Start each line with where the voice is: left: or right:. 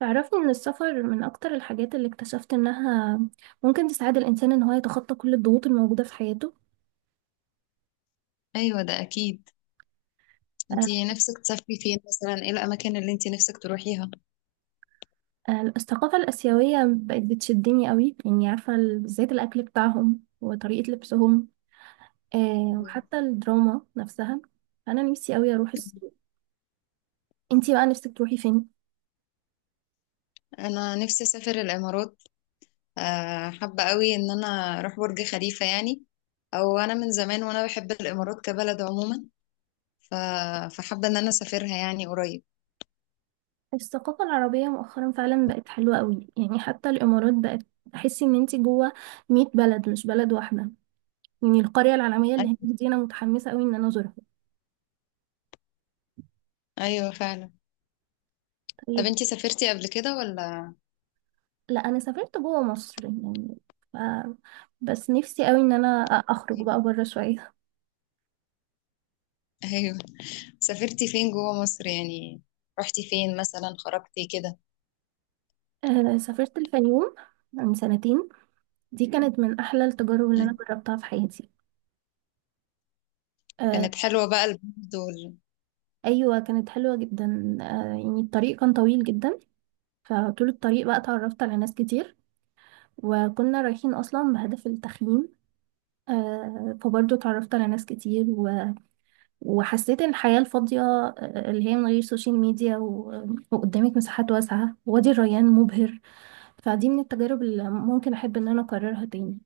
right: تعرفني ان السفر من اكتر الحاجات اللي اكتشفت انها ممكن تساعد الانسان ان هو يتخطى كل الضغوط الموجودة في حياته.
left: ايوه ده اكيد.
right: آه،
left: انتي نفسك تسافري فين مثلا؟ ايه الاماكن اللي انتي نفسك تروحيها؟
right: الثقافة الآسيوية بقت بتشدني قوي، يعني عارفة بالذات الأكل بتاعهم وطريقة لبسهم.
left: أيوة.
right: وحتى الدراما نفسها. أنا نفسي قوي أروح الصين. انتي بقى نفسك تروحي فين؟
left: انا نفسي اسافر الامارات. حابه قوي ان انا اروح برج خليفه يعني. او انا من زمان وانا بحب الامارات كبلد عموما. ف... فحابه ان انا اسافرها يعني قريب.
right: الثقافة العربية مؤخرا فعلا بقت حلوة قوي، يعني حتى الإمارات بقت تحسي إن انتي جوه 100 بلد مش بلد واحدة. يعني القرية العالمية اللي
left: ايوه،
right: هناك دي أنا متحمسة قوي إن أنا أزورها.
left: ايوه فعلا. طب
right: طيب.
left: انتي سافرتي قبل كده ولا؟
right: لا انا سافرت جوه مصر يعني. ف... بس نفسي قوي ان انا اخرج
left: إيه؟
right: بقى بره شويه.
left: ايوه. سافرتي فين جوه مصر يعني؟ رحتي فين مثلا خرجتي كده؟
right: سافرت الفيوم من سنتين. دي كانت من احلى التجارب اللي
left: أيوة.
right: انا جربتها في حياتي. آه
left: كانت حلوة بقى البلد
right: ايوه كانت حلوه جدا، يعني الطريق كان طويل جدا. فطول الطريق بقى اتعرفت على ناس كتير، وكنا رايحين اصلا بهدف التخييم. فبرضه اتعرفت على ناس كتير وحسيت إن الحياة الفاضية، اللي هي من غير سوشيال ميديا وقدامك مساحات واسعة. وادي الريان مبهر. فدي من التجارب اللي ممكن احب ان انا اكررها تاني.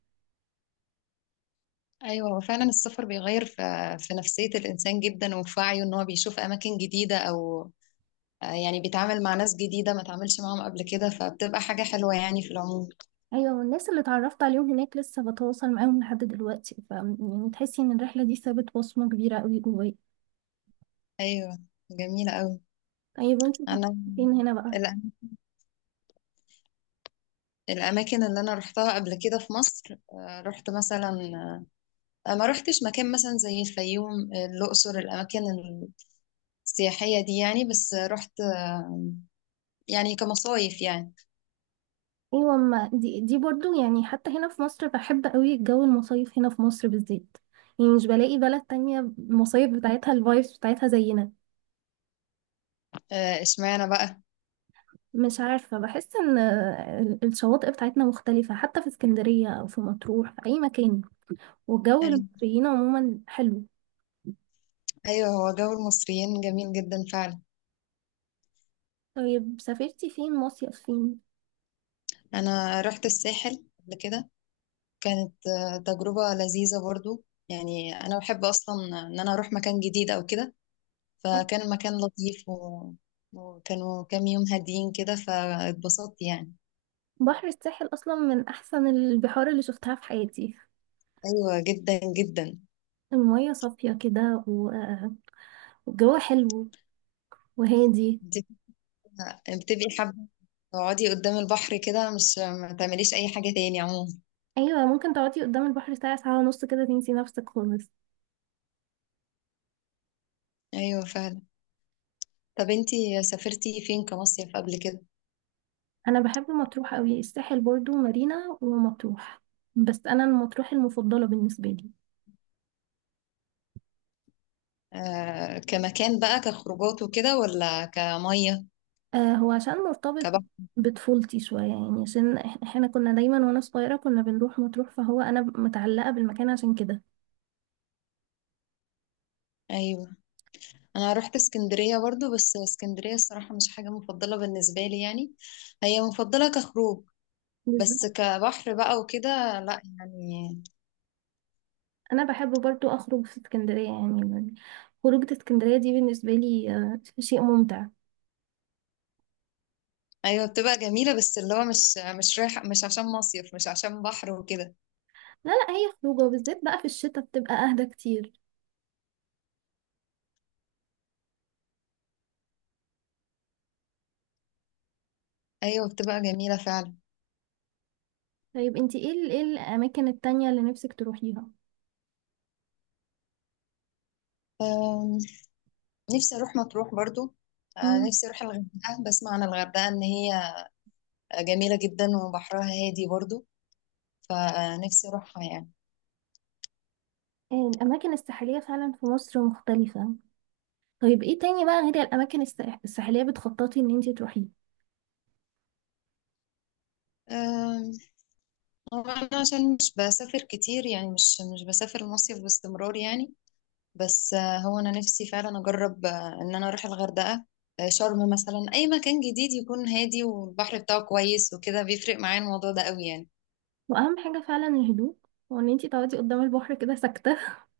left: ايوه هو فعلا السفر بيغير في في نفسية الانسان جدا وفي وعيه ان هو بيشوف اماكن جديدة، او يعني بيتعامل مع ناس جديدة ما تعاملش معاهم قبل كده، فبتبقى حاجة حلوة يعني في العموم.
right: ايوه، والناس اللي اتعرفت عليهم هناك لسه بتواصل معاهم لحد دلوقتي، ف يعني تحسي ان الرحله دي سابت بصمه كبيره قوي جوايا.
left: ايوه، جميلة قوي.
right: طيب، وانتي
left: انا
right: سافرتي فين هنا بقى؟
left: الأ- الأماكن اللي أنا رحتها قبل كده في مصر، رحت مثلا، ما رحتش مكان مثلا زي الفيوم، الأقصر، الأماكن السياحية دي يعني. بس رحت يعني كمصايف يعني.
right: ايوه، ما دي برضو، يعني حتى هنا في مصر بحب قوي جو المصايف هنا في مصر بالذات. يعني مش بلاقي بلد تانية المصايف بتاعتها الفايبس بتاعتها زينا.
left: اشمعنى بقى؟
right: مش عارفة، بحس ان الشواطئ بتاعتنا مختلفة، حتى في اسكندرية او في مطروح، في اي مكان. والجو
left: أي-
right: المصريين عموما حلو.
left: ايوه هو جو المصريين جميل جدا فعلا.
right: طيب، سافرتي فين مصيف فين؟
left: انا رحت الساحل قبل كده. كانت تجربة لذيذة برضو يعني. انا بحب اصلا ان انا اروح مكان جديد او كده، فكان المكان لطيف وكانوا كام يوم هاديين كده، فاتبسطت يعني.
right: بحر الساحل اصلا من احسن البحار اللي شفتها في حياتي.
left: ايوه جدا جدا.
right: المية صافية كده، والجو حلو وهادي.
left: انت بتبقي حابة تقعدي قدام البحر كده، مش ما تعمليش اي حاجة تاني عموما؟
right: ايوه ممكن تقعدي قدام البحر ساعة ساعة ونص كده، تنسي نفسك خالص.
left: ايوه فعلا. طب انتي سافرتي فين كمصيف قبل كده؟
right: انا بحب مطروح قوي، الساحل برضو مارينا ومطروح، بس انا مطروح المفضلة بالنسبة لي.
left: آه، كمكان بقى، كخروجات وكده، ولا كمية؟
right: آه هو عشان مرتبط
left: كبحر؟
right: بطفولتي شوية، يعني عشان احنا كنا دايما وانا صغيرة كنا بنروح مطروح، فهو انا متعلقة بالمكان عشان كده.
left: ايوه. انا رحت اسكندرية برضو، بس اسكندرية الصراحة مش حاجة مفضلة بالنسبة لي يعني. هي مفضلة كخروج، بس
right: بالظبط.
left: كبحر بقى وكده لا يعني.
right: انا بحب برضو اخرج في اسكندريه يعني. خروجة اسكندريه دي بالنسبه لي شيء ممتع.
left: ايوه بتبقى جميلة، بس اللي هو مش رايح، مش عشان مصيف، مش عشان بحر وكده.
right: لا لا، هي خروجه وبالذات بقى في الشتاء بتبقى اهدى كتير.
left: ايوه بتبقى جميلة فعلا.
right: طيب انتي ايه ايه الاماكن التانية اللي نفسك تروحيها؟
left: أم، نفسي اروح مطروح برضو.
right: مم.
left: نفسي اروح الغردقة. بسمع عن الغردقة ان هي جميلة جدا وبحرها هادي برضو، فنفسي أروحها يعني.
right: الاماكن الساحليه فعلا في مصر مختلفه. طيب ايه تاني بقى غير الاماكن الساحليه بتخططي ان انتي تروحيه؟
left: أم، هو أنا عشان مش بسافر كتير يعني، مش بسافر المصيف باستمرار يعني. بس هو أنا نفسي فعلا أجرب إن أنا أروح الغردقة، شرم مثلا، أي مكان جديد يكون هادي والبحر بتاعه كويس وكده. بيفرق معايا الموضوع ده قوي يعني.
right: واهم حاجه فعلا الهدوء، وان انتي تقعدي قدام البحر كده ساكته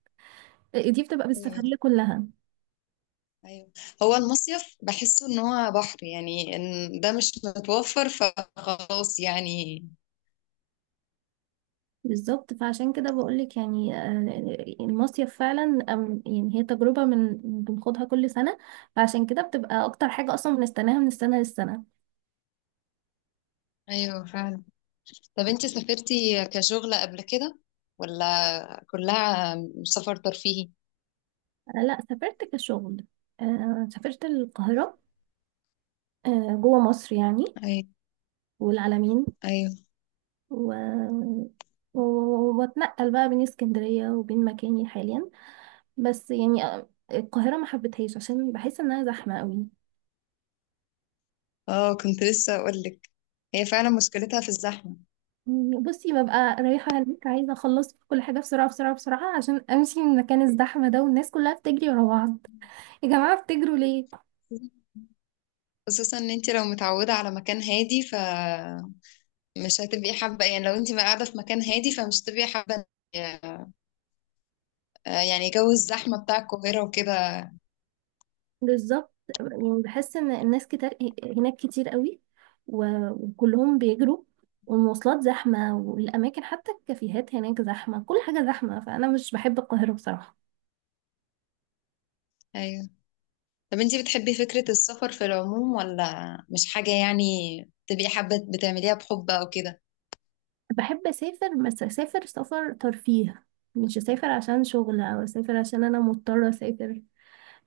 right: دي بتبقى
left: أيوه،
right: بالسفريه كلها.
left: أيوه. هو المصيف بحسه إن هو بحر يعني، إن ده مش متوفر فخلاص يعني.
right: بالظبط، فعشان كده بقولك، يعني المصيف فعلا، يعني هي تجربة من بنخوضها كل سنة. فعشان كده بتبقى أكتر حاجة أصلا بنستناها من السنة للسنة.
left: أيوه فعلا. طب انت سافرتي كشغل قبل كده، ولا كلها سفر ترفيهي؟
right: أنا لأ سافرت كشغل. سافرت القاهرة، جوه مصر يعني،
left: أي،
right: والعلمين
left: أيوة.
right: و... وبتنقل بقى بين اسكندرية وبين مكاني حاليا. بس يعني القاهرة ما حبيتهاش عشان بحس إنها زحمة قوي.
left: اه كنت لسه أقولك، هي فعلا مشكلتها في الزحمة.
right: بصي ببقى رايحة هناك عايزة أخلص كل حاجة بسرعة بسرعة بسرعة عشان أمشي من مكان الزحمة ده، والناس كلها بتجري ورا بعض. يا جماعة بتجروا ليه؟
left: خصوصا ان انت لو متعودة على مكان هادي فمش هتبقي حابة يعني. لو انت قاعدة في مكان هادي فمش هتبقي حابة يعني جو الزحمة بتاع القاهرة وكده.
right: بالظبط. يعني بحس إن الناس كتير هناك كتير قوي، وكلهم بيجروا، والمواصلات زحمة، والأماكن حتى الكافيهات هناك زحمة، كل حاجة زحمة، فأنا مش بحب القاهرة بصراحة.
left: أيوة. طب انت بتحبي فكرة السفر في العموم، ولا مش حاجة يعني تبقي حابة بتعمليها بحب أو كده؟
right: بحب أسافر، بس أسافر سفر ترفيه. مش أسافر عشان شغل، أو أسافر عشان أنا مضطرة أسافر.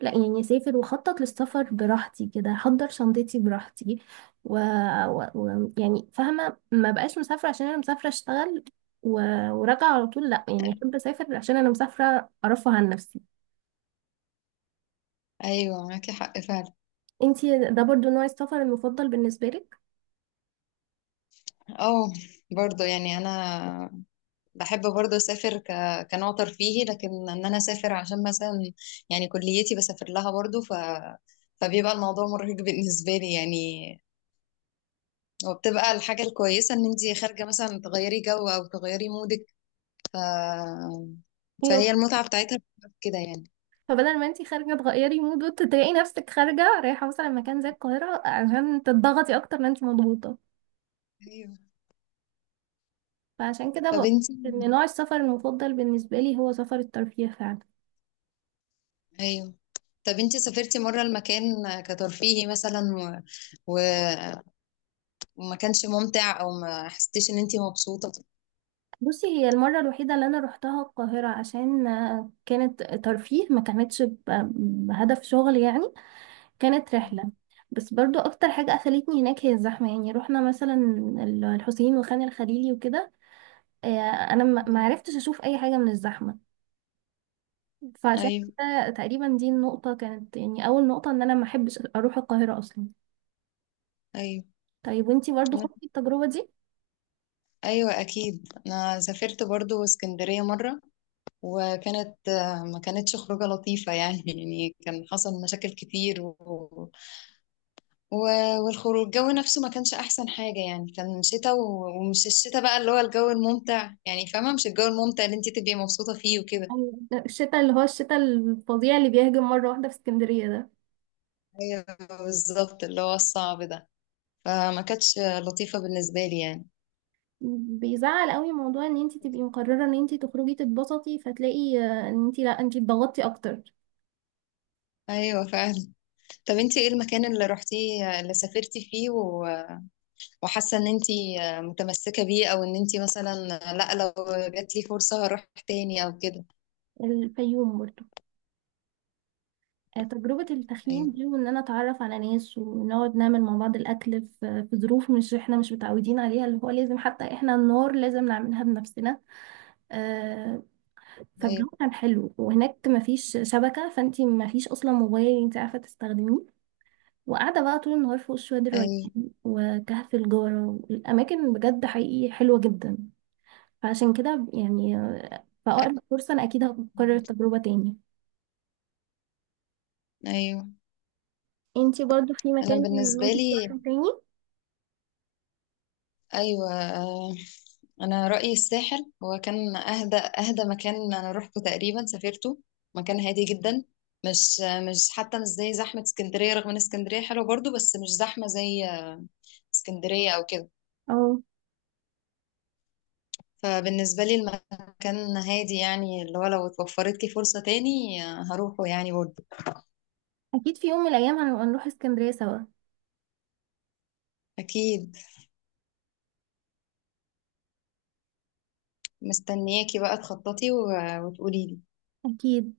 right: لا يعني اسافر واخطط للسفر براحتي كده، احضر شنطتي براحتي، و... يعني فاهمه ما بقاش مسافره عشان انا مسافره اشتغل و... وراجعه على طول. لا يعني احب اسافر عشان انا مسافره ارفه عن نفسي.
left: أيوة معاكي حق فعلا.
right: انتي ده برضو نوع السفر المفضل بالنسبه لك؟
left: اه برضو يعني. انا بحب برضو اسافر كنوع ترفيهي، لكن ان انا اسافر عشان مثلا يعني كليتي بسافر لها برضو، فبيبقى الموضوع مرهق بالنسبة لي يعني. وبتبقى الحاجة الكويسة ان انتي خارجة مثلا تغيري جو او تغيري مودك. ف...
right: ايوه،
left: فهي المتعة بتاعتها بتبقى في كده يعني.
right: فبدل ما انتي خارجه تغيري مود، وتلاقي نفسك خارجه رايحه مثلا مكان زي القاهره عشان تضغطي اكتر ما انتي مضغوطه.
left: ايوه.
right: فعشان كده
left: طب
right: بقول
left: انتي
right: ان نوع السفر المفضل بالنسبه لي هو سفر الترفيه فعلا.
left: ايوه طب انتي سافرتي مرة المكان كترفيهي مثلا و... وما كانش ممتع، او ما حسيتيش ان انتي مبسوطة؟
right: بصي هي المرة الوحيدة اللي أنا روحتها القاهرة عشان كانت ترفيه ما كانتش بهدف شغل يعني. كانت رحلة، بس برضو أكتر حاجة قفلتني هناك هي الزحمة. يعني روحنا مثلا الحسين وخان الخليلي وكده، آه، أنا ما
left: مم.
right: عرفتش أشوف أي حاجة من الزحمة. فعشان
left: ايوه،
right: كده تقريبا دي النقطة كانت يعني أول نقطة إن أنا ما أحبش أروح القاهرة أصلا.
left: ايوه.
right: طيب وانتي برضو
left: انا،
right: خدتي التجربة دي؟
left: ايوه اكيد. انا سافرت برضو اسكندريه مره، وكانت ما كانتش خروجه لطيفه يعني يعني كان حصل مشاكل كتير و... والخروج، الجو نفسه ما كانش احسن حاجه يعني. كان شتاء ومش الشتاء بقى اللي هو الجو الممتع يعني، فاهمه؟ مش الجو الممتع اللي انت تبقي مبسوطه فيه وكده.
right: أيوة. الشتاء اللي هو الشتاء الفظيع اللي بيهجم مرة واحدة في اسكندرية ده
left: ايوه بالظبط، اللي هو الصعب ده. فما كانتش لطيفه بالنسبه لي يعني.
right: بيزعل قوي. موضوع ان انت تبقي مقرره ان انت تخرجي تتبسطي، فتلاقي ان انت لا، انت اتضغطتي اكتر.
left: ايوه فعلا. طب انت ايه المكان اللي رحتيه اللي سافرتي فيه وحاسه ان انت متمسكه بيه، او ان انت مثلا، لا لو جات لي فرصه هروح تاني او كده؟
right: الفيوم برضه. تجربه التخييم
left: ايوه،
right: دي وان انا اتعرف على ناس ونقعد نعمل مع بعض الاكل في ظروف مش احنا مش متعودين عليها، اللي هو لازم حتى احنا النار لازم نعملها بنفسنا. آه،
left: ايوه،
right: فالجو كان حلو وهناك مفيش شبكه، فانت مفيش اصلا موبايل انت عارفه تستخدميه. وقاعده بقى طول النهار فوق شويه الريان
left: ايوه،
right: وكهف الجارة، والأماكن بجد حقيقي حلوة جدا. فعشان كده يعني في أقرب فرصة أنا أكيد هكرر التجربة تاني.
left: ايوه.
right: انتي برضو في
left: انا
right: مكان
left: بالنسبه
right: ممكن تروحي
left: لي،
right: تاني؟
left: ايوه، انا رايي الساحل هو كان اهدى. اهدى مكان انا روحته تقريبا، سافرته مكان هادي جدا. مش مش حتى مش زي زحمه اسكندريه، رغم ان اسكندريه حلوه برضو، بس مش زحمه زي اسكندريه او كده.
right: أو
left: فبالنسبة لي المكان هادي يعني، اللي هو لو اتوفرت لي فرصة تاني هروحه يعني برضه.
right: أكيد في يوم من الأيام هنبقى نروح اسكندرية سوا.
left: أكيد. مستنياكي بقى تخططي وتقولي لي.
right: أكيد.